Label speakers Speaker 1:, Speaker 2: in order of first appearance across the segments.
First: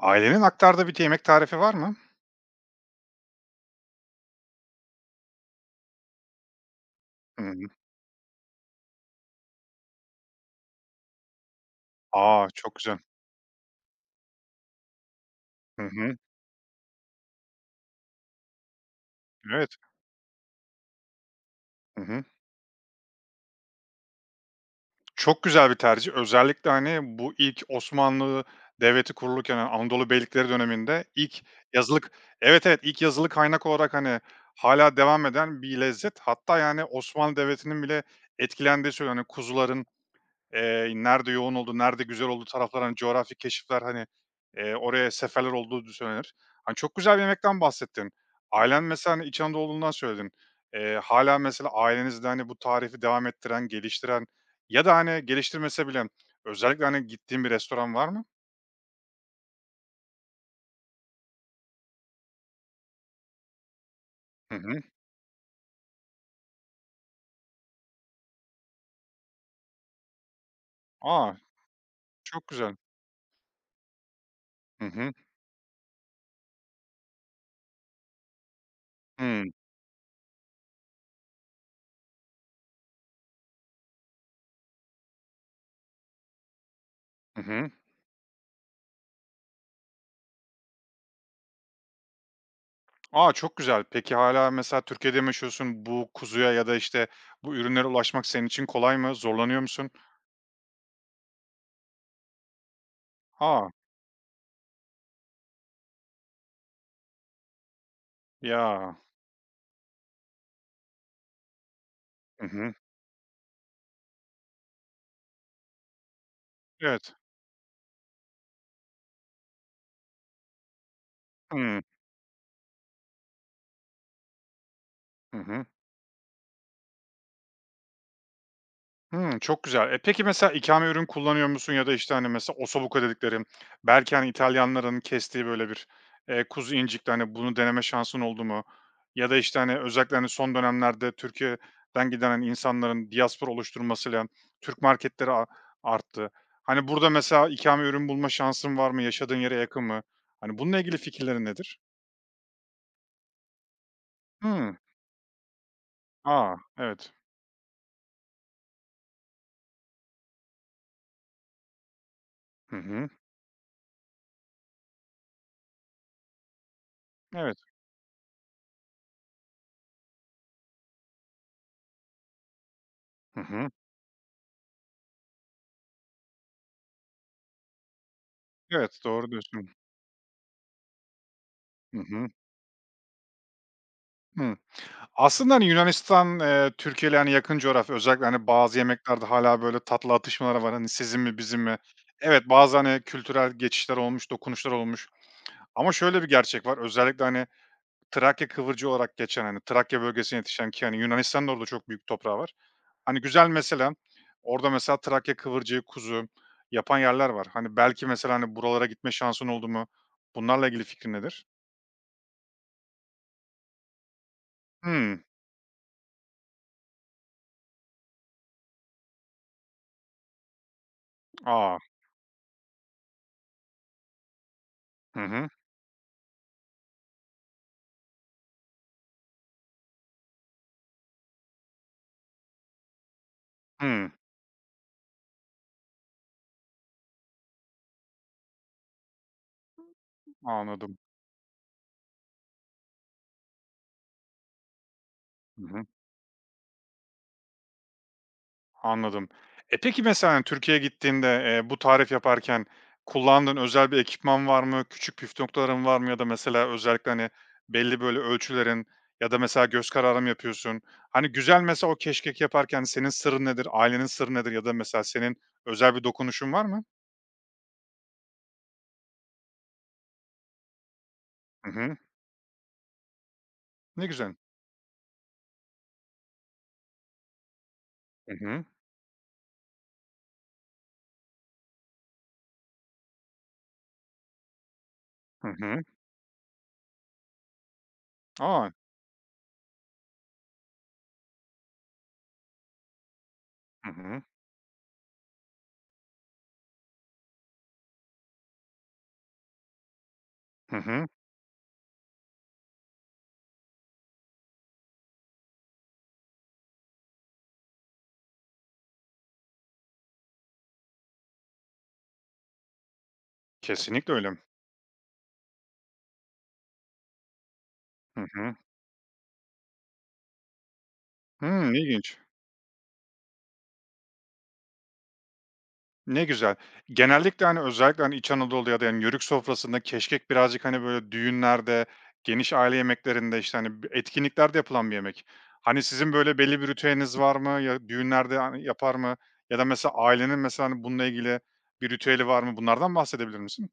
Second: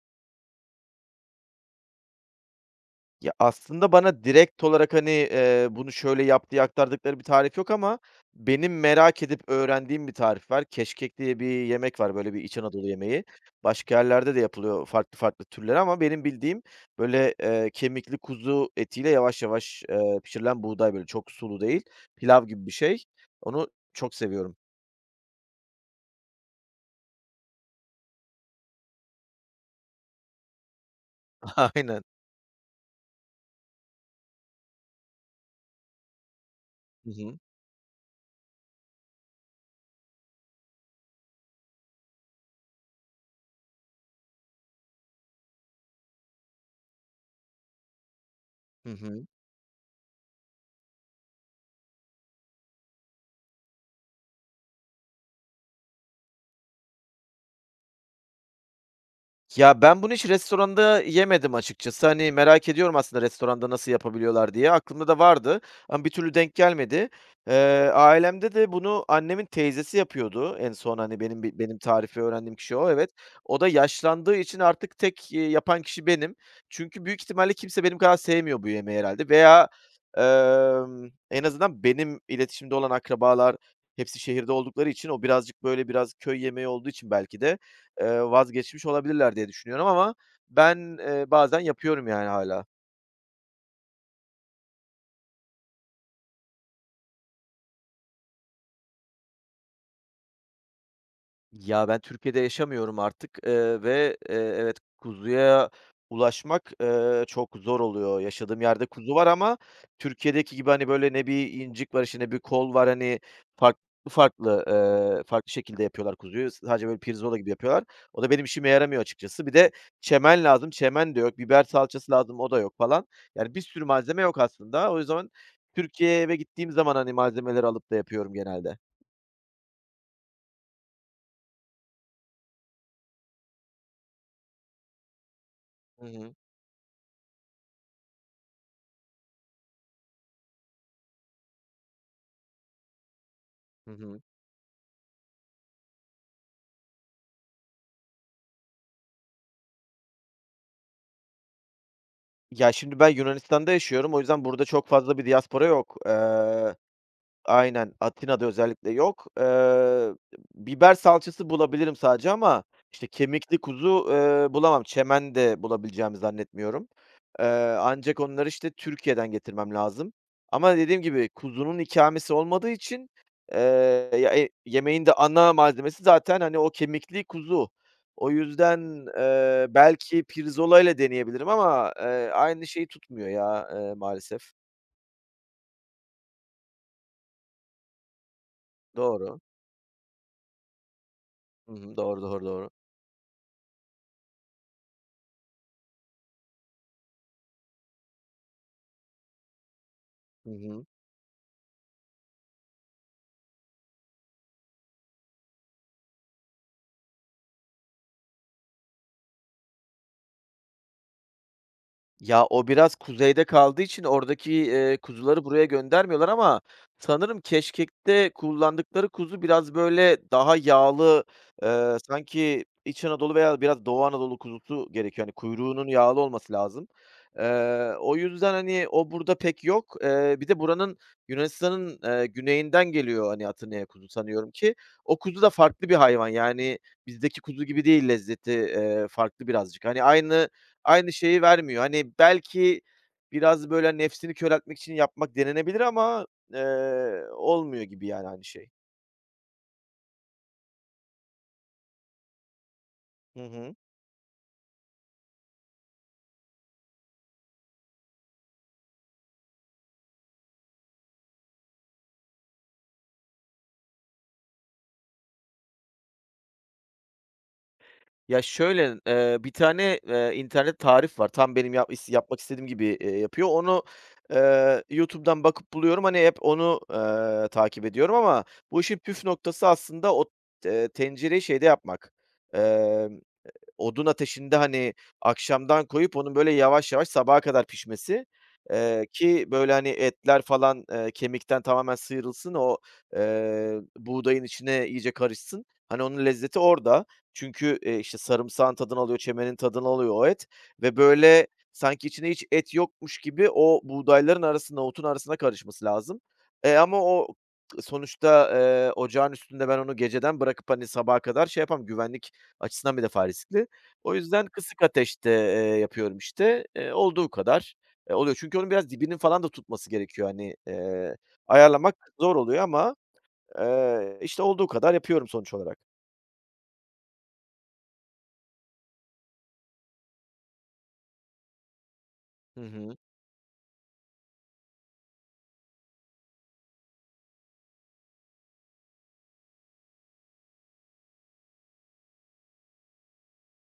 Speaker 1: Ailenin aktardığı bir t yemek tarifi var mı?
Speaker 2: Ya, aslında bana direkt olarak, hani, eee, bunu şöyle yap diye aktardıkları bir tarif yok
Speaker 1: Hımm.
Speaker 2: ama benim merak edip öğrendiğim bir tarif var. Keşkek diye bir yemek var, böyle, bir
Speaker 1: A!
Speaker 2: İç
Speaker 1: Çok
Speaker 2: Anadolu
Speaker 1: güzel.
Speaker 2: yemeği. Başka yerlerde de yapılıyor farklı farklı türleri
Speaker 1: Hı
Speaker 2: ama
Speaker 1: hı.
Speaker 2: benim bildiğim, böyle, eee, kemikli kuzu etiyle yavaş
Speaker 1: Evet.
Speaker 2: yavaş, eee, pişirilen buğday, böyle, çok sulu değil,
Speaker 1: Hı hı.
Speaker 2: pilav gibi bir şey, onu çok seviyorum.
Speaker 1: Çok güzel bir tercih. Özellikle, hani, bu ilk Osmanlı Devleti kurulurken, hani, Anadolu beylikleri döneminde ilk yazılı
Speaker 2: Aynen.
Speaker 1: k Evet, evet, ilk yazılı kaynak olarak, hani, hâlâ devam eden bir lezzet hatta yani
Speaker 2: Hı
Speaker 1: Osmanlı
Speaker 2: hı.
Speaker 1: Devleti'nin bile etkilendiği söyleniyor. Hani, kuzuların, eee, nerede yoğun olduğu, nerede güzel olduğu taraflara, hani, coğrafi keşifler, hani, eee, oraya seferler olduğu du söylenir. Hani, çok güzel bir yemekten bahsettin. Ailen
Speaker 2: Hı
Speaker 1: mesela, hani,
Speaker 2: hı.
Speaker 1: İç Anadolulu olduğundan söyledin. Eee, hâlâ mesela ailenizde, hani, bu tarifi devam ettiren, geliştiren ya da, hani, geliştirmese bile özellikle, hani, gittiğin bir restoran var mı?
Speaker 2: Ya, ben bunu hiç restoranda yemedim açıkçası, hani, merak ediyorum aslında restoranda nasıl yapabiliyorlar
Speaker 1: Hı
Speaker 2: diye.
Speaker 1: hı.
Speaker 2: Aklımda da vardı ama bir türlü denk gelmedi. Eee, ailemde de bunu annemin teyzesi yapıyordu en son, hani,
Speaker 1: A!
Speaker 2: benim bi benim tarifi
Speaker 1: Çok
Speaker 2: öğrendiğim
Speaker 1: güzel.
Speaker 2: kişi o, evet. O da yaşlandığı için
Speaker 1: Hı
Speaker 2: artık
Speaker 1: hı.
Speaker 2: tek, eee, yapan kişi benim. Çünkü büyük ihtimalle kimse benim kadar sevmiyor bu yemeği herhâlde.
Speaker 1: Hımm.
Speaker 2: Veya, emm, en azından benim iletişimde olan akrabalar hepsi şehirde oldukları için o birazcık, böyle, biraz köy yemeği olduğu için belki
Speaker 1: Hı
Speaker 2: de,
Speaker 1: hı.
Speaker 2: eee, vazgeçmiş olabilirler diye düşünüyorum ama ben, eee, bazen yapıyorum yani hâlâ.
Speaker 1: A! Çok güzel. Peki hâlâ mesela Türkiye'de mi yaşıyorsun? Bu kuzuya ya da, işte, bu ürünlere ulaşmak senin için kolay mı, zorlanıyor musun?
Speaker 2: Ya, ben Türkiye'de yaşamıyorum artık,
Speaker 1: Ha!
Speaker 2: eee, ve, eee, evet kuzuya ulaşmak, eee, çok zor oluyor. Yaşadığım yerde
Speaker 1: Ya!
Speaker 2: kuzu var ama Türkiye'deki gibi, hani, böyle, ne bir incik var, işte, ne bir
Speaker 1: Hı
Speaker 2: kol
Speaker 1: hı.
Speaker 2: var, hani, farklı farklı, ııı, farklı şekilde yapıyorlar kuzuyu. Sadece böyle
Speaker 1: Evet.
Speaker 2: pirzola gibi yapıyorlar. O da benim işime yaramıyor açıkçası. Bir de çemen lazım, çemen de yok; biber
Speaker 1: Hımm.
Speaker 2: salçası lazım, o da yok falan. Yani, bir sürü malzeme yok aslında. O yüzden
Speaker 1: Hı hı.
Speaker 2: Türkiye'ye eve gittiğim zaman, hani, malzemeleri alıp da yapıyorum genelde.
Speaker 1: Hımm. Çok güzel. E, peki mesela ikame ürün kullanıyor musun? Ya da, işte, hani, mesela ossobuco dedikleri belki, hani, İtalyanların kestiği böyle bir,
Speaker 2: Hı hı.
Speaker 1: eee, kuzu incikti, hani, bunu deneme şansın oldu mu? Ya da, işte, hani, özellikle, hani, son dönemlerde Türkiye'den giden insanların diaspora
Speaker 2: Hı hı.
Speaker 1: oluşturmasıyla Türk marketleri a arttı. Hani, burada mesela ikame ürün bulma şansın var mı? Yaşadığın yere yakın mı? Hani, bununla ilgili fikirlerin nedir?
Speaker 2: Ya, şimdi ben Yunanistan'da yaşıyorum o yüzden burada
Speaker 1: Hımm.
Speaker 2: çok fazla bir diaspora yok,
Speaker 1: A!
Speaker 2: eee
Speaker 1: Evet.
Speaker 2: Aynen. Atina'da özellikle yok. Eee, biber salçası bulabilirim sadece ama,
Speaker 1: Hı
Speaker 2: işte,
Speaker 1: hı.
Speaker 2: kemikli kuzu, eee, bulamam, çemen de bulabileceğimi zannetmiyorum. Eee,
Speaker 1: Evet.
Speaker 2: ancak onları, işte, Türkiye'den getirmem lazım. Ama dediğim gibi kuzunun ikamesi olmadığı için,
Speaker 1: Hı
Speaker 2: eee,
Speaker 1: hı.
Speaker 2: ya, eee, yemeğin de ana malzemesi zaten, hani, o kemikli kuzu. O
Speaker 1: Evet.
Speaker 2: yüzden,
Speaker 1: Doğru
Speaker 2: eee,
Speaker 1: diyorsun.
Speaker 2: belki pirzolayla deneyebilirim ama,
Speaker 1: Hı
Speaker 2: eee,
Speaker 1: hı.
Speaker 2: aynı şeyi tutmuyor ya, eee, maalesef.
Speaker 1: Hıı. Aslında, hani, Yunanistan, eee, Türkiye ile, hani, yakın coğrafya. Özellikle bazı yemeklerde
Speaker 2: Doğru.
Speaker 1: hâlâ böyle tatlı atışmalar var. Hani, sizin mi bizim
Speaker 2: Hı
Speaker 1: mi?
Speaker 2: hı. Doğru,
Speaker 1: Evet,
Speaker 2: doğru, doğru.
Speaker 1: bazı, hani, kültürel geçişler olmuş, dokunuşlar olmuş. Ama şöyle bir gerçek var: Özellikle, hani, Trakya kıvırcığı olarak geçen, hani, Trakya bölgesinde
Speaker 2: Hı
Speaker 1: yetişen
Speaker 2: hı.
Speaker 1: ki, hani, Yunanistan'ın da orada çok büyük toprağı var. Hani, güzel mesela orada mesela Trakya kıvırcığı kuzu yapan yerler var. Hani, belki mesela, hani, buralara gitme şansın oldu mu? Bunlarla ilgili fikrin nedir?
Speaker 2: Ya, o biraz kuzeyde kaldığı için oradaki, eee,
Speaker 1: Hımm.
Speaker 2: kuzuları buraya göndermiyorlar ama sanırım keşkekte kullandıkları kuzu biraz böyle daha yağlı,
Speaker 1: A!
Speaker 2: eee, sanki İç Anadolu veya biraz Doğu Anadolu kuzusu
Speaker 1: Hı
Speaker 2: gerekiyor, hani,
Speaker 1: hı.
Speaker 2: kuyruğunun yağlı olması lazım. Eee, o yüzden, hani, o burada pek yok, eee, bir de buranın Yunanistan'ın, eee, güneyinden geliyor, hani, Atina'ya kuzu
Speaker 1: Hımm.
Speaker 2: sanıyorum ki. O kuzu da farklı bir hayvan yani bizdeki kuzu gibi değil lezzeti, eee, farklı birazcık. Hani, aynı
Speaker 1: Anladım.
Speaker 2: aynı şeyi vermiyor. Hani, belki biraz, böyle, nefsini köreltmek için yapmak
Speaker 1: Hı
Speaker 2: denenebilir
Speaker 1: hı.
Speaker 2: ama, eee, olmuyor gibi yani aynı şey.
Speaker 1: Anladım. E, peki mesela, hani, Türkiye'ye gittiğinde, eee, bu tarifi yaparken
Speaker 2: Hı
Speaker 1: kullandığın
Speaker 2: hı.
Speaker 1: özel bir ekipman var mı? Küçük püf noktaların var mı? Ya da mesela özellikle, hani, belli böyle ölçülerin ya da mesela göz kararı mı yapıyorsun? Hani, güzel mesela o keşkek yaparken senin sırrın nedir? Ailenin sırrı nedir? Ya da mesela senin özel bir dokunuşun var mı?
Speaker 2: Ya, şöyle: Eee, bir tane, eee, internet tarif var. Tam
Speaker 1: Hı
Speaker 2: benim yap
Speaker 1: hı.
Speaker 2: is yapmak istediğim gibi, eee, yapıyor. Onu,
Speaker 1: Ne güzel.
Speaker 2: eee, YouTube'dan bakıp buluyorum. Hani, hep onu, eee, takip ediyorum
Speaker 1: Hı
Speaker 2: ama
Speaker 1: hı.
Speaker 2: bu işin püf noktası aslında o te tencereyi şeyde yapmak, eee, odun ateşinde, hani,
Speaker 1: Hı hı.
Speaker 2: akşamdan koyup onun böyle yavaş yavaş sabaha kadar pişmesi.
Speaker 1: A!
Speaker 2: Eee, ki, böyle, hani, etler falan, eee, kemikten tamamen sıyrılsın o, eee,
Speaker 1: Hı hı.
Speaker 2: buğdayın içine iyice karışsın. Hani, onun lezzeti orada çünkü, e, işte, sarımsağın tadını alıyor, çemenin tadını alıyor o et
Speaker 1: Hı
Speaker 2: ve,
Speaker 1: hı.
Speaker 2: böyle, sanki içinde hiç et yokmuş gibi o buğdayların arasında, otun arasına karışması lazım. E, ama o sonuçta, eee, ocağın üstünde ben onu geceden bırakıp, hani, sabaha kadar şey yapamam. Güvenlik açısından bir defa riskli. O
Speaker 1: Kesinlikle öyle.
Speaker 2: yüzden kısık ateşte, eee, yapıyorum işte. E, olduğu kadar
Speaker 1: Hı
Speaker 2: oluyor.
Speaker 1: hı.
Speaker 2: Çünkü onun biraz dibinin falan da tutması gerekiyor, hani, eee,
Speaker 1: Hımm,
Speaker 2: ayarlamak
Speaker 1: ilginç.
Speaker 2: zor oluyor ama, eee, işte, olduğu kadar yapıyorum sonuç olarak.
Speaker 1: Ne güzel. Genellikle, hani, özellikle, hani, İç Anadolu ya da Yörük sofrasında keşkek birazcık, hani, böyle, düğünlerde, geniş
Speaker 2: Hı
Speaker 1: aile
Speaker 2: hı.
Speaker 1: yemeklerinde, işte, hani, etkinliklerde yapılan bir yemek. Hani sizin böyle belli bir ritüeliniz var mı? Ya da düğünlerde a yapar mı? Ya da mesela ailenin, mesela, bununla ilgili bir ritüeli var mı? Bunlardan bahsedebilir misin?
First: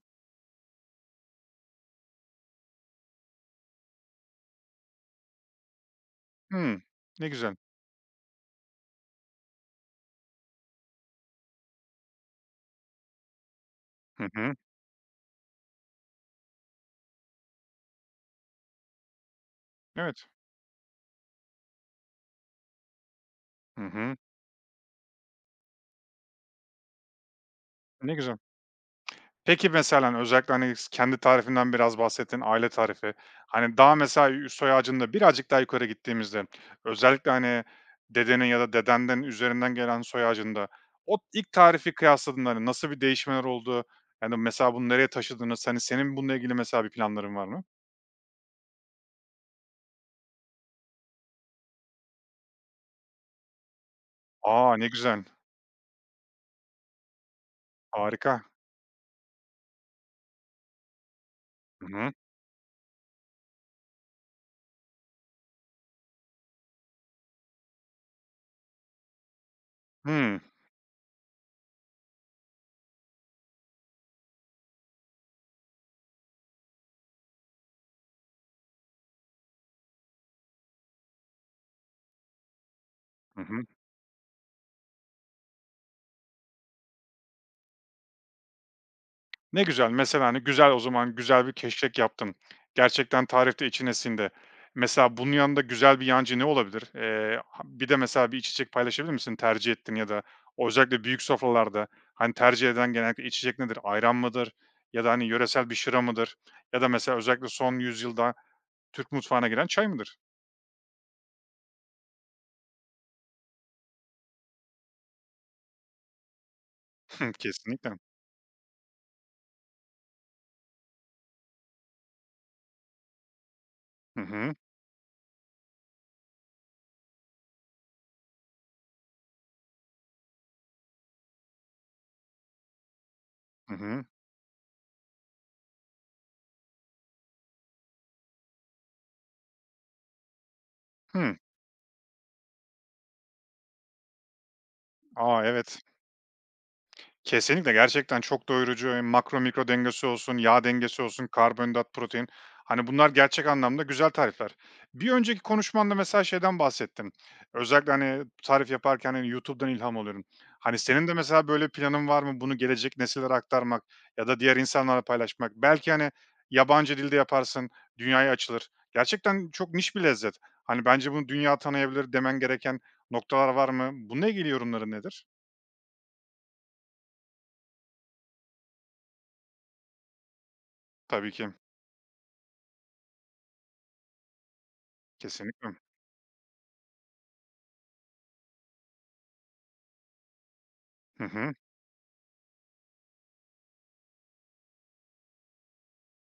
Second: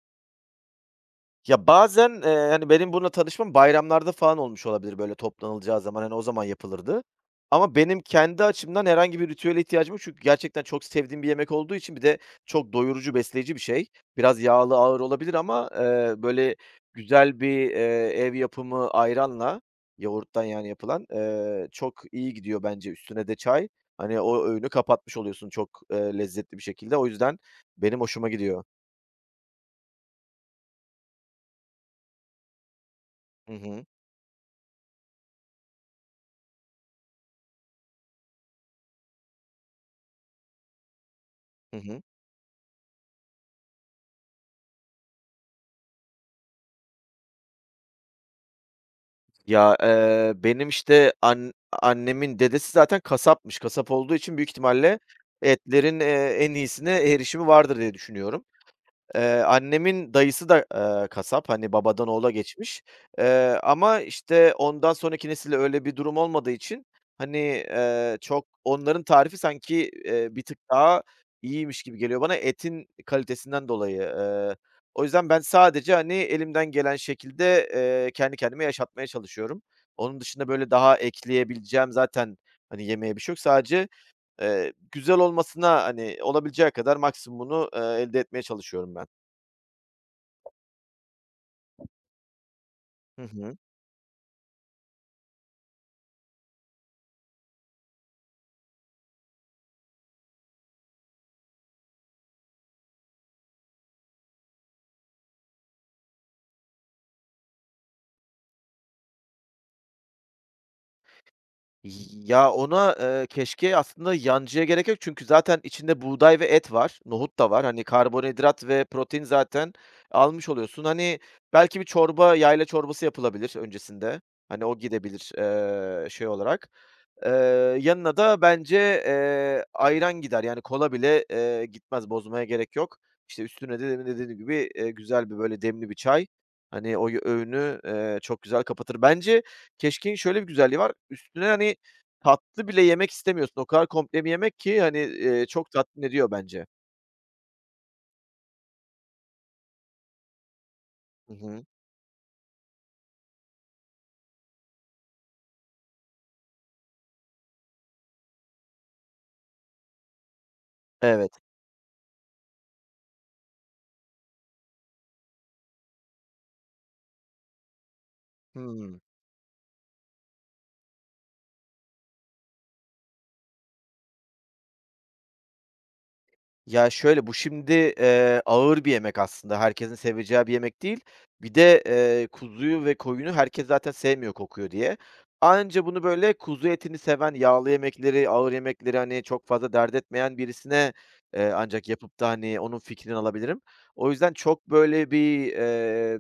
Speaker 2: Ya, bazen, eee, hani, benim bununla tanışmam bayramlarda falan olmuş olabilir, böyle, toplanılacağı zaman, hani, o zaman
Speaker 1: Hıı.
Speaker 2: yapılırdı.
Speaker 1: Ne güzel.
Speaker 2: Ama benim kendi açımdan herhangi bir ritüele ihtiyacım yok. Çünkü gerçekten çok sevdiğim bir yemek olduğu için bir de çok doyurucu besleyici bir şey.
Speaker 1: Hı
Speaker 2: Biraz
Speaker 1: hı.
Speaker 2: yağlı, ağır olabilir ama, eee, böyle güzel bir, eee, ev yapımı ayranla
Speaker 1: Evet.
Speaker 2: yoğurttan, yani, yapılan, eee, çok iyi gidiyor bence. Üstüne de çay.
Speaker 1: Hı hı.
Speaker 2: Hani, o öğünü kapatmış oluyorsun çok, eee, lezzetli bir şekilde. O yüzden benim
Speaker 1: Ne
Speaker 2: hoşuma
Speaker 1: güzel.
Speaker 2: gidiyor.
Speaker 1: Peki mesela, hani, özellikle, hani, s kendi tarifinden biraz bahsettin. Aile tarifi.
Speaker 2: Hı
Speaker 1: Hani,
Speaker 2: hı.
Speaker 1: daha mesela üst soy ağacında birazcık daha yukarı gittiğimizde, özellikle, hani, dedenin ya da dedenden üzerinden gelen soy ağacında, o ilk
Speaker 2: Hı
Speaker 1: tarifi
Speaker 2: hı.
Speaker 1: kıyasladığında nasıl bir değişmeler oldu? Hani, mesela bunu nereye taşıdınız? Hani, senin bununla ilgili mesela, bir planların var mı?
Speaker 2: Ya, eee, benim, işte, an annemin dedesi zaten kasapmış, kasap olduğu için büyük
Speaker 1: A, ne
Speaker 2: ihtimalle
Speaker 1: güzel.
Speaker 2: etlerin, eee, en iyisine erişimi vardır diye
Speaker 1: Harika.
Speaker 2: düşünüyorum. Eee, annemin dayısı da, eee, kasap, hani,
Speaker 1: Hı
Speaker 2: babadan
Speaker 1: hı.
Speaker 2: oğula geçmiş. Eee, ama işte, ondan sonraki nesilde öyle bir durum olmadığı için hani, eee, çok onların tarifi sanki, eee,
Speaker 1: Hımm.
Speaker 2: bir tık daha iyiymiş gibi geliyor bana etin kalitesinden dolayı, eee O yüzden ben sadece, hani, elimden gelen şekilde, eee, kendi kendime yaşatmaya çalışıyorum. Onun dışında böyle, daha ekleyebileceğim zaten, hani, yemeye bir şey yok.
Speaker 1: Hı hı.
Speaker 2: Sadece, eee, güzel olmasına, hani, olabileceği kadar maksimumunu, eee, elde etmeye çalışıyorum ben.
Speaker 1: Ne güzel. Mesela, hani, güzel o zaman, güzel bir keşkek yaptın,
Speaker 2: Hı
Speaker 1: gerçekten
Speaker 2: hı.
Speaker 1: tarifte içine sindi. Mesela, bunun yanında güzel bir yancı ne olabilir? Eee, ha bir de mesela bir içecek paylaşabilir misin? Tercih ettiğin ya da özellikle büyük sofralarda, hani, tercih edilen genellikle içecek nedir? Ayran mıdır ya da, hani, yöresel bir şıra mıdır ya da mesela özellikle son yüzyılda Türk mutfağına giren çay mıdır?
Speaker 2: Y ya, ona, eee, keşkeğe aslında yancıya gerek yok; çünkü zaten içinde buğday ve et var, nohut da var. Hani,
Speaker 1: Kesinlikle.
Speaker 2: karbonhidrat ve protein zaten almış oluyorsun. Hani, belki bir çorba, yayla çorbası yapılabilir öncesinde,
Speaker 1: Hı hı.
Speaker 2: hani o gidebilir, eee, şey olarak. Eee, yanına da bence, eee, ayran gider; yani kola bile, eee, gitmez, bozmaya gerek yok. İşte,
Speaker 1: Hı
Speaker 2: üstüne
Speaker 1: hı.
Speaker 2: demin de dediğim gibi, eee, güzel bir böyle demli bir çay, hani oy öğünü, eee, çok güzel kapatır. Bence, keşkeğin şöyle bir güzelliği var.
Speaker 1: Hı.
Speaker 2: Üstüne, hani, tatlı bile yemek istemiyorsun; o kadar komple bir yemek ki, hani,
Speaker 1: A,
Speaker 2: eee, çok
Speaker 1: evet.
Speaker 2: tatmin ediyor bence.
Speaker 1: Kesinlikle, gerçekten çok doyurucu, hem makro, mikro dengesi olsun, yağ dengesi olsun,
Speaker 2: Hı hı.
Speaker 1: karbonhidrat, protein; hani, bunlar gerçek anlamda güzel tarifler. Bir önceki konuşmanda mesela şeyden bahsettin, özellikle, hani, tarif yaparken, hani, YouTube'dan ilham alıyorum. Hani, senin de
Speaker 2: Evet.
Speaker 1: mesela böyle planın var mı; bunu gelecek nesillere aktarmak ya da diğer insanlarla paylaşmak? Belki, hani, yabancı dilde yaparsın, dünyaya açılır;
Speaker 2: Hıı.
Speaker 1: gerçekten çok niş bir lezzet. Hani, bence bunu dünya tanıyabilir demen gereken noktalar var mı? Bununla ilgili yorumların nedir?
Speaker 2: Ya, şöyle: Bu şimdi, eee, ağır bir yemek aslında, herkesin seveceği bir yemek değil.
Speaker 1: Tabii ki.
Speaker 2: Bir de, eee, kuzuyu ve koyunu herkes zaten sevmiyor kokuyor diye.
Speaker 1: Kesinlikle.
Speaker 2: Anca bunu, böyle, kuzu etini seven, yağlı yemekleri, ağır yemekleri, hani, çok fazla dert etmeyen birisine,
Speaker 1: Hı
Speaker 2: eee,
Speaker 1: hı.
Speaker 2: ancak yapıp da, hani, onun fikrini alabilirim. O yüzden çok, böyle, bir, eee,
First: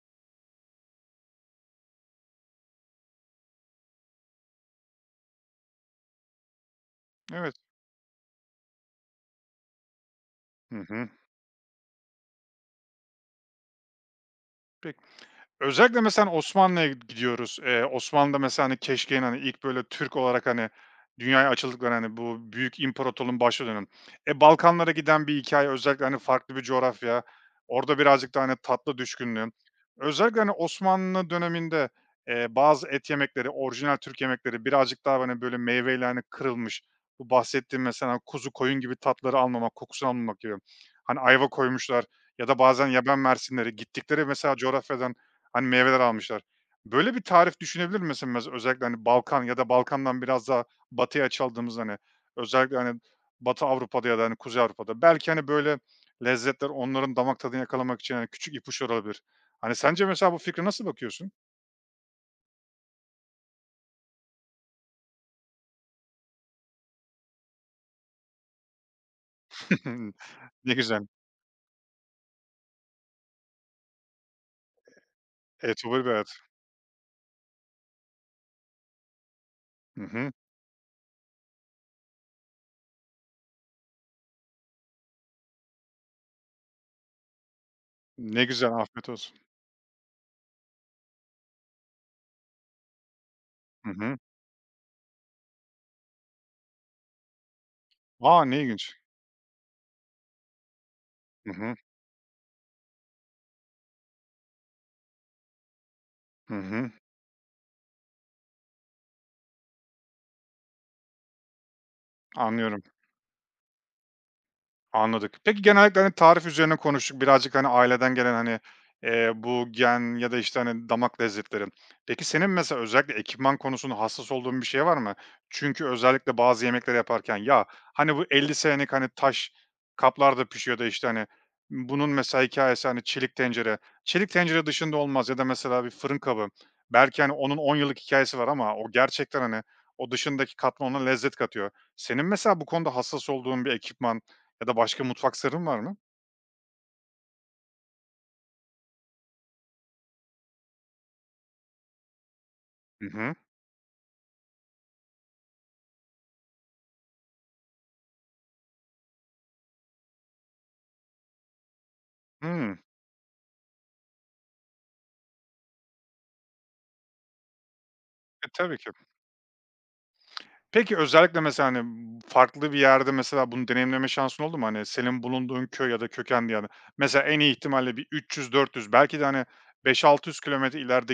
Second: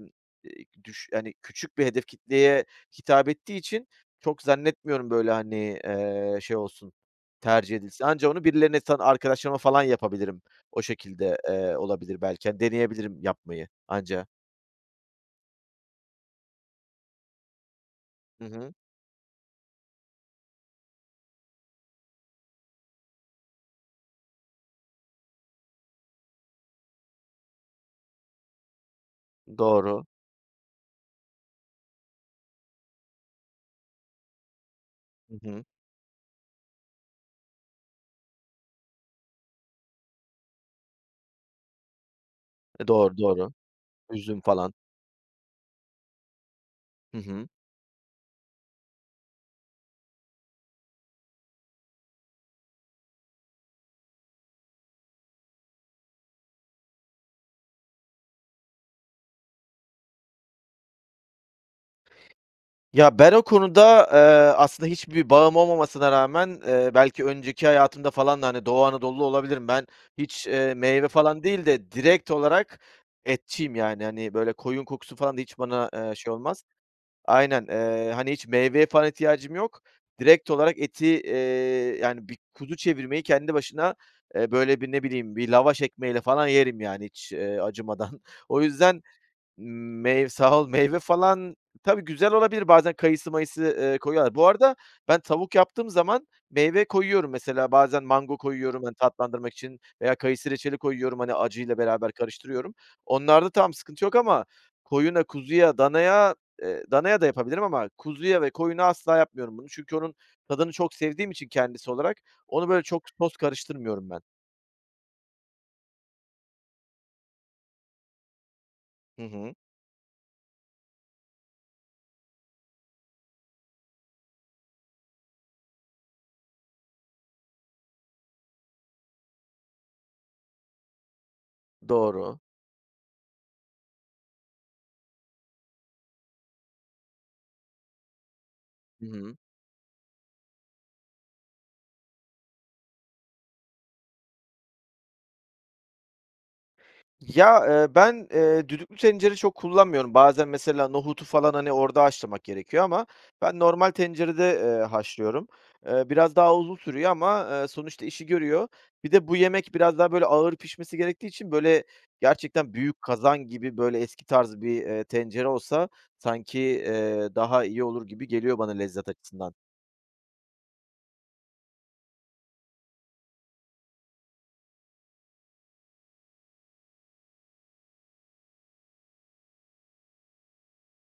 Speaker 2: düş hani, küçük bir hedef kitleye hitap ettiği için çok zannetmiyorum, böyle, hani, ııı, şey olsun
Speaker 1: Evet.
Speaker 2: tercih edilsin. Ancak onu birilerine, sana arkadaşlarıma falan yapabilirim.
Speaker 1: Hı
Speaker 2: O
Speaker 1: hı.
Speaker 2: şekilde, eee, olabilir belki. Hani, deneyebilirim yapmayı anca.
Speaker 1: Pek Özellikle mesela Osmanlı'ya gi gidiyoruz. Eee, Osmanlı'da,
Speaker 2: Hı
Speaker 1: mesela,
Speaker 2: hı.
Speaker 1: hani, keşkeğin, hani, ilk, böyle, Türk olarak, hani, dünyaya açıldıklarını, hani, bu büyük imparatorluğunun başladığı dönem. E, Balkanlara giden bir hikâye özellikle, hani, farklı bir coğrafya orada birazcık daha, hani, tatlı düşkünlüğü.
Speaker 2: Doğru.
Speaker 1: Özellikle, hani, Osmanlı döneminde, eee, bazı et yemekleri orijinal Türk yemekleri birazcık
Speaker 2: Hı
Speaker 1: daha, böyle,
Speaker 2: hı.
Speaker 1: meyveyle kırılmış bu bahsettiğim mesela kuzu koyun gibi tatları almamak, kokusu almamak gibi. Hani, ayva koymuşlar ya da bazen
Speaker 2: E, doğru,
Speaker 1: yaban
Speaker 2: doğru.
Speaker 1: mersinleri... Gittikleri
Speaker 2: Üzüm
Speaker 1: mesela
Speaker 2: falan.
Speaker 1: coğrafyadan, hani, meyveler almışlar. Böyle
Speaker 2: Hı
Speaker 1: bir
Speaker 2: hı.
Speaker 1: tarif düşünebilir mi? Mese mez özellikle Balkan ya da Balkan'dan biraz daha batıya açıldığımız, hani, özellikle, hani, Batı Avrupa'da ya da, hani, Kuzey Avrupa'da belki, hani, böyle lezzetler onların damak tadını yakalamak için, hani, küçük ipuçları olabilir. Hani, sence mesela bu fikre nasıl bakıyorsun?
Speaker 2: Ya, ben o konuda, eee, aslında hiçbir bağım olmamasına rağmen, eee, belki önceki hayatımda falan da, hani, Doğu Anadolu'lu olabilirim. Ben hiç, eee,
Speaker 1: Ne güzel.
Speaker 2: meyve falan değil de direkt olarak etçiyim. Yani, hani, böyle koyun kokusu falan da hiç bana,
Speaker 1: Etobur bir
Speaker 2: eee, şey
Speaker 1: hayat.
Speaker 2: olmaz. Aynen, eee, hani, hiç meyveye falan ihtiyacım yok.
Speaker 1: Hı hı.
Speaker 2: Direkt olarak eti, eee, yani bir kuzu çevirmeyi kendi başına, eee, böyle bir ne bileyim, bir lavaş ekmeğiyle falan yerim yani hiç, eee, acımadan.
Speaker 1: Ne
Speaker 2: O
Speaker 1: güzel.
Speaker 2: yüzden
Speaker 1: Afiyet olsun.
Speaker 2: meyv sağ ol, meyve falan tabii güzel olabilir bazen kayısı mayısı,
Speaker 1: Hı
Speaker 2: eee,
Speaker 1: hı.
Speaker 2: koyuyorlar. Bu arada ben tavuk yaptığım zaman, meyve koyuyorum mesela bazen mango
Speaker 1: A! Ne
Speaker 2: koyuyorum. Hani,
Speaker 1: ilginç.
Speaker 2: tatlandırmak için veya kayısı reçeli koyuyorum, hani,
Speaker 1: Hı hı.
Speaker 2: acıyla beraber karıştırıyorum. Onlarda tamam sıkıntı yok ama koyuna, kuzuya, danaya,
Speaker 1: Hı
Speaker 2: eee,
Speaker 1: hı.
Speaker 2: danaya da yapabilirim ama kuzuya ve koyuna asla yapmıyorum bunu. Çünkü onun tadını çok sevdiğim için kendisi olarak onu, böyle,
Speaker 1: Anlıyorum.
Speaker 2: çok sos karıştırmıyorum ben.
Speaker 1: Anladık. Peki, genellikle, hani, tarif üzerine konuştuk birazcık, hani, aileden gelen, hani,
Speaker 2: Hı
Speaker 1: eee,
Speaker 2: hı.
Speaker 1: bu gen ya da, işte, hani, damak lezzetleri. Peki, senin mesela özellikle ekipman konusunda, hassas olduğun bir şey var mı? Çünkü özellikle bazı yemekleri yaparken ya, hani, bu 50 senelik, hani, taş kaplarda pişiyor da, işte, hani, bunun
Speaker 2: Doğru.
Speaker 1: mesela hikâyesi, hani, çelik tencere. Çelik tencere dışında olmaz ya da mesela bir fırın kabı belki, hani, onun 10 yıllık hikâyesi var ama o
Speaker 2: Hı hı.
Speaker 1: gerçekten, hani, o dışındaki kap da ona lezzet katıyor. Senin mesela bu konuda hassas olduğun bir ekipman ya da başka mutfak sırrın var mı?
Speaker 2: Ya, eee, ben, eee, düdüklü tencere çok kullanmıyorum. Bazen mesela nohutu falan, hani, orada haşlamak gerekiyor ama
Speaker 1: I hı.
Speaker 2: ben normal tencerede, eee, haşlıyorum. Eee, biraz daha uzun sürüyor ama, ııı, sonuçta işi görüyor. Bir de bu yemek biraz daha böyle ağır pişmesi gerektiği için, böyle, gerçekten
Speaker 1: Hıı.
Speaker 2: büyük kazan gibi, böyle, eski tarz bir, eee, tencere olsa sanki, eee, daha iyi olur gibi
Speaker 1: E,
Speaker 2: geliyor bana
Speaker 1: tabii ki.
Speaker 2: lezzet açısından.
Speaker 1: Peki özellikle, mesela, hani, uuu, farklı bir yerde mesela bunu deneyimleme şansın oldu mu? Hani, senin bulunduğun köy ya da kökende yani. Mesela, en iyi ihtimalle bir 300-400 belki de, hani, 5 600 kilometre ileride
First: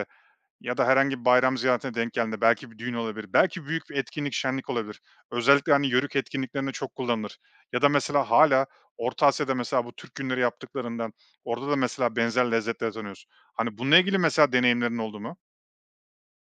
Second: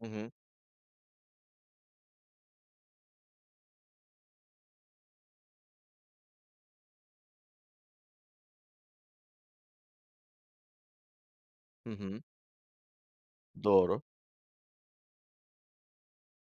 Speaker 2: Hı hı.
Speaker 1: ya da herhangi bir bayram ziyaretine denk geldiğinde; belki bir düğün olabilir, belki büyük bir etkinlik, şenlik olabilir. Özellikle, hani, Yörük etkinliklerinde çok kullanılır. Ya da mesela hâlâ Orta Asya'da mesela bu Türk günleri yaptıklarında, orada da
Speaker 2: Hı
Speaker 1: mesela
Speaker 2: hı.
Speaker 1: benzer lezzetleri tanıyoruz. Hani, bununla
Speaker 2: Doğru.
Speaker 1: ilgili mesela deneyimlerin oldu mu?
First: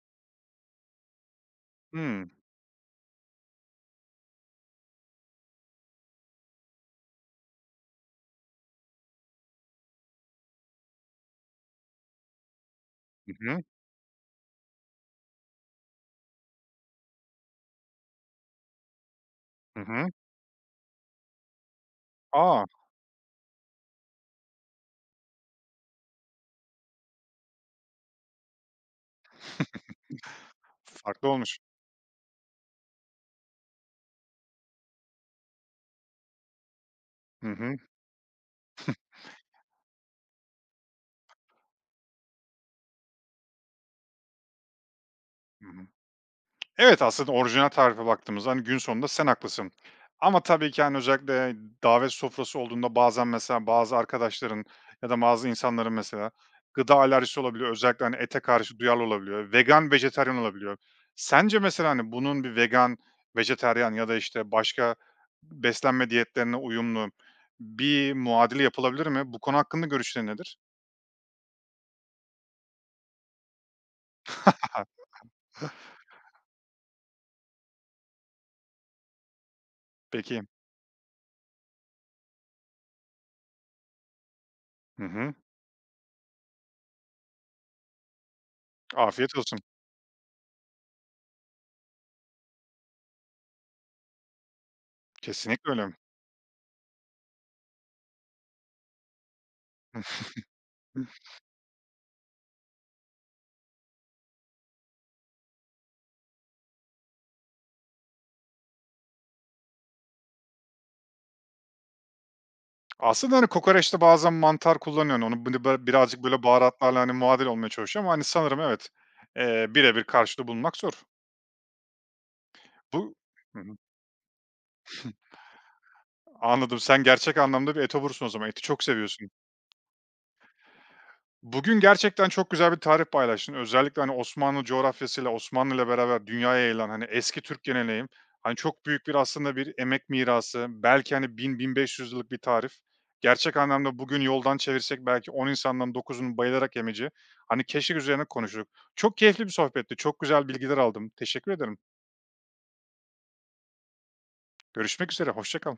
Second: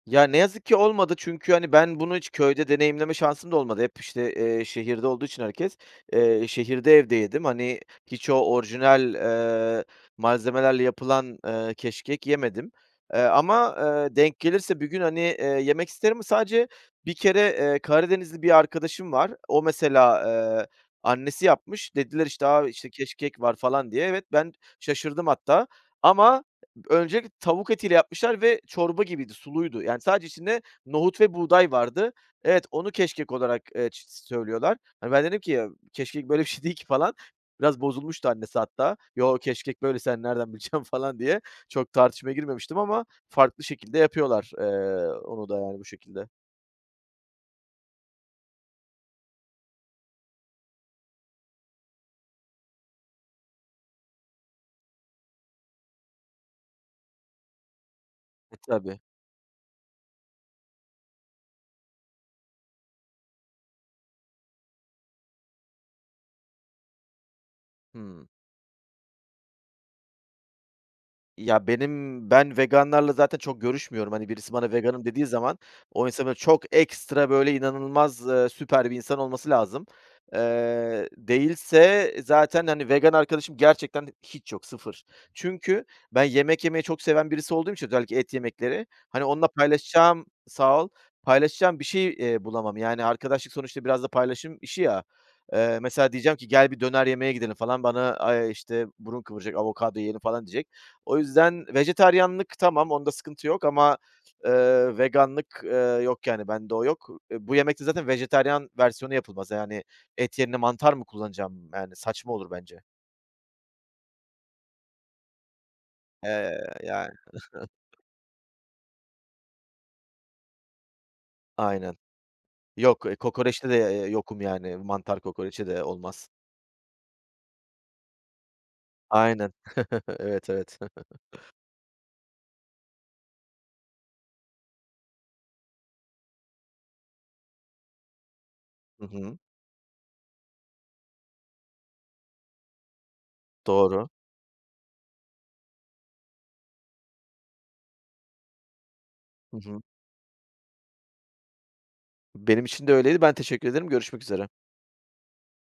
Speaker 2: Ya, ne yazık ki olmadı çünkü, hani, ben bunu hiç
Speaker 1: Hımm.
Speaker 2: köyde deneyimleme şansım da olmadı. Hep işte, eee, şehirde olduğu için herkes, eee, şehirde evde yedim. Hani, hiç o orijinal, eee, malzemelerle yapılan, ııı, keşkek yemedim. Eee,
Speaker 1: Hı hı.
Speaker 2: ama, eee, denk gelirse bir gün, hani, eee, yemek isterim ama sadece bir kere, eee, Karadenizli bir arkadaşım var, o
Speaker 1: Hı hı.
Speaker 2: mesela, eee, annesi yapmış. Dediler, işte,
Speaker 1: A!
Speaker 2: a, işte, keşkek var falan diye. Evet, ben şaşırdım hatta ama öncelikle tavuk etiyle yapmışlar ve çorba gibiydi, suluydu. Yani sadece içinde nohut
Speaker 1: Farklı
Speaker 2: ve
Speaker 1: olmuş.
Speaker 2: buğday vardı. Evet, onu keşkek olarak, eee, ç s söylüyorlar. Hani, ben dedim ki: "Ya, keşkek böyle bir şey değil ki." falan.
Speaker 1: Hı hı.
Speaker 2: Biraz bozulmuştu annesi hatta. "Yo, keşkek böyle, sen nereden bileceksin?" falan diye. Çok tartışmaya girmemiştim ama farklı şekilde yapıyorlar, eee, onu da
Speaker 1: Hı
Speaker 2: yani bu
Speaker 1: hı.
Speaker 2: şekilde.
Speaker 1: Evet, aslında orijinal tarife baktığımızda, hani, gün sonunda sen haklısın. Ama tabii ki, hani, özellikle davet sofrası olduğunda bazen mesela bazı arkadaşların ya da bazı insanların mesela gıda alerjisi olabiliyor özellikle, hani, ete
Speaker 2: E,
Speaker 1: karşı
Speaker 2: tabii.
Speaker 1: duyarlı olabiliyor, vegan, vejetaryen olabiliyor. Sence mesela, hani, bunun bir vegan, vejetaryen ya da, işte, başka b beslenme diyetlerine uyumlu bir
Speaker 2: Hımm.
Speaker 1: muadili yapılabilir mi? Bu konu hakkında görüşlerin nedir?
Speaker 2: Ya, benim ben veganlarla zaten çok görüşmüyorum. Hani, birisi bana "veganım" dediği zaman, o insanın çok ekstra, böyle, inanılmaz, eee, süper bir insan olması lazım.
Speaker 1: Peki.
Speaker 2: Eee, değilse zaten, hani, vegan arkadaşım gerçekten hiç yok 0.
Speaker 1: Hı hı.
Speaker 2: Çünkü ben yemek yemeyi çok seven birisi olduğum için özellikle et yemekleri, hani,
Speaker 1: Afiyet
Speaker 2: onunla
Speaker 1: olsun.
Speaker 2: paylaşacağım Sağ ol, paylaşacağım bir şey, eee, bulamam. Yani arkadaşlık sonuçta biraz da paylaşım işi ya.
Speaker 1: Kesinlikle
Speaker 2: Eee,
Speaker 1: öyle.
Speaker 2: mesela diyeceğim ki "Gel bir döner yemeğe gidelim." falan bana ay, işte, burun kıvıracak, "Avokado yiyelim." falan diyecek. O yüzden, vejetaryenlik tamam onda sıkıntı yok ama, ııı, veganlık, ııı, yok yani. Bende o yok. Eee, bu yemek de zaten vejetaryen versiyonu yapılmaz yani. Et yerine mantar mı kullanacağım? Yani saçma olur bence.
Speaker 1: Aslında, hani, kokoreçte bazen mantar kullanıyorsun onu bılı ba birazcık, böyle,
Speaker 2: Eee,
Speaker 1: baharatlarla,
Speaker 2: yani.
Speaker 1: hani, muadil olmaya çalışıyor ama sanırım, evet, eee, birebir karşılığı bulmak zor.
Speaker 2: Aynen. Yok,
Speaker 1: Bu
Speaker 2: eee,
Speaker 1: hı
Speaker 2: kokoreçte
Speaker 1: hı.
Speaker 2: de, eee, yokum yani. Mantar kokoreçe de olmaz.
Speaker 1: Anladım. Sen gerçek anlamda bir etobursun o zaman, eti çok seviyorsun.
Speaker 2: Aynen, evet, evet.
Speaker 1: Bugün gerçekten çok güzel bir tarif paylaştın. Özellikle, hani, Osmanlı coğrafyasıyla Osmanlı'yla beraber dünyaya yayılan, hani, eski Türk geleneği, hani, çok
Speaker 2: Hı
Speaker 1: büyük bir
Speaker 2: hı.
Speaker 1: aslında bir emek mirası belki, hani, 1000-1500 yıllık bir tarif. Gerçek anlamda
Speaker 2: Doğru.
Speaker 1: bugün yoldan çevirsek belki 10 insandan 9'unun bayılarak yemeyeceği, hani, keşkek üzerine konuştuk. Çok keyifli bir
Speaker 2: Hı hı.
Speaker 1: sohbetti çok güzel bilgiler aldım teşekkür ederim.
Speaker 2: Benim için de öyleydi, ben teşekkür ederim. Görüşmek üzere.
Speaker 1: Görüşmek üzere hoşça kal.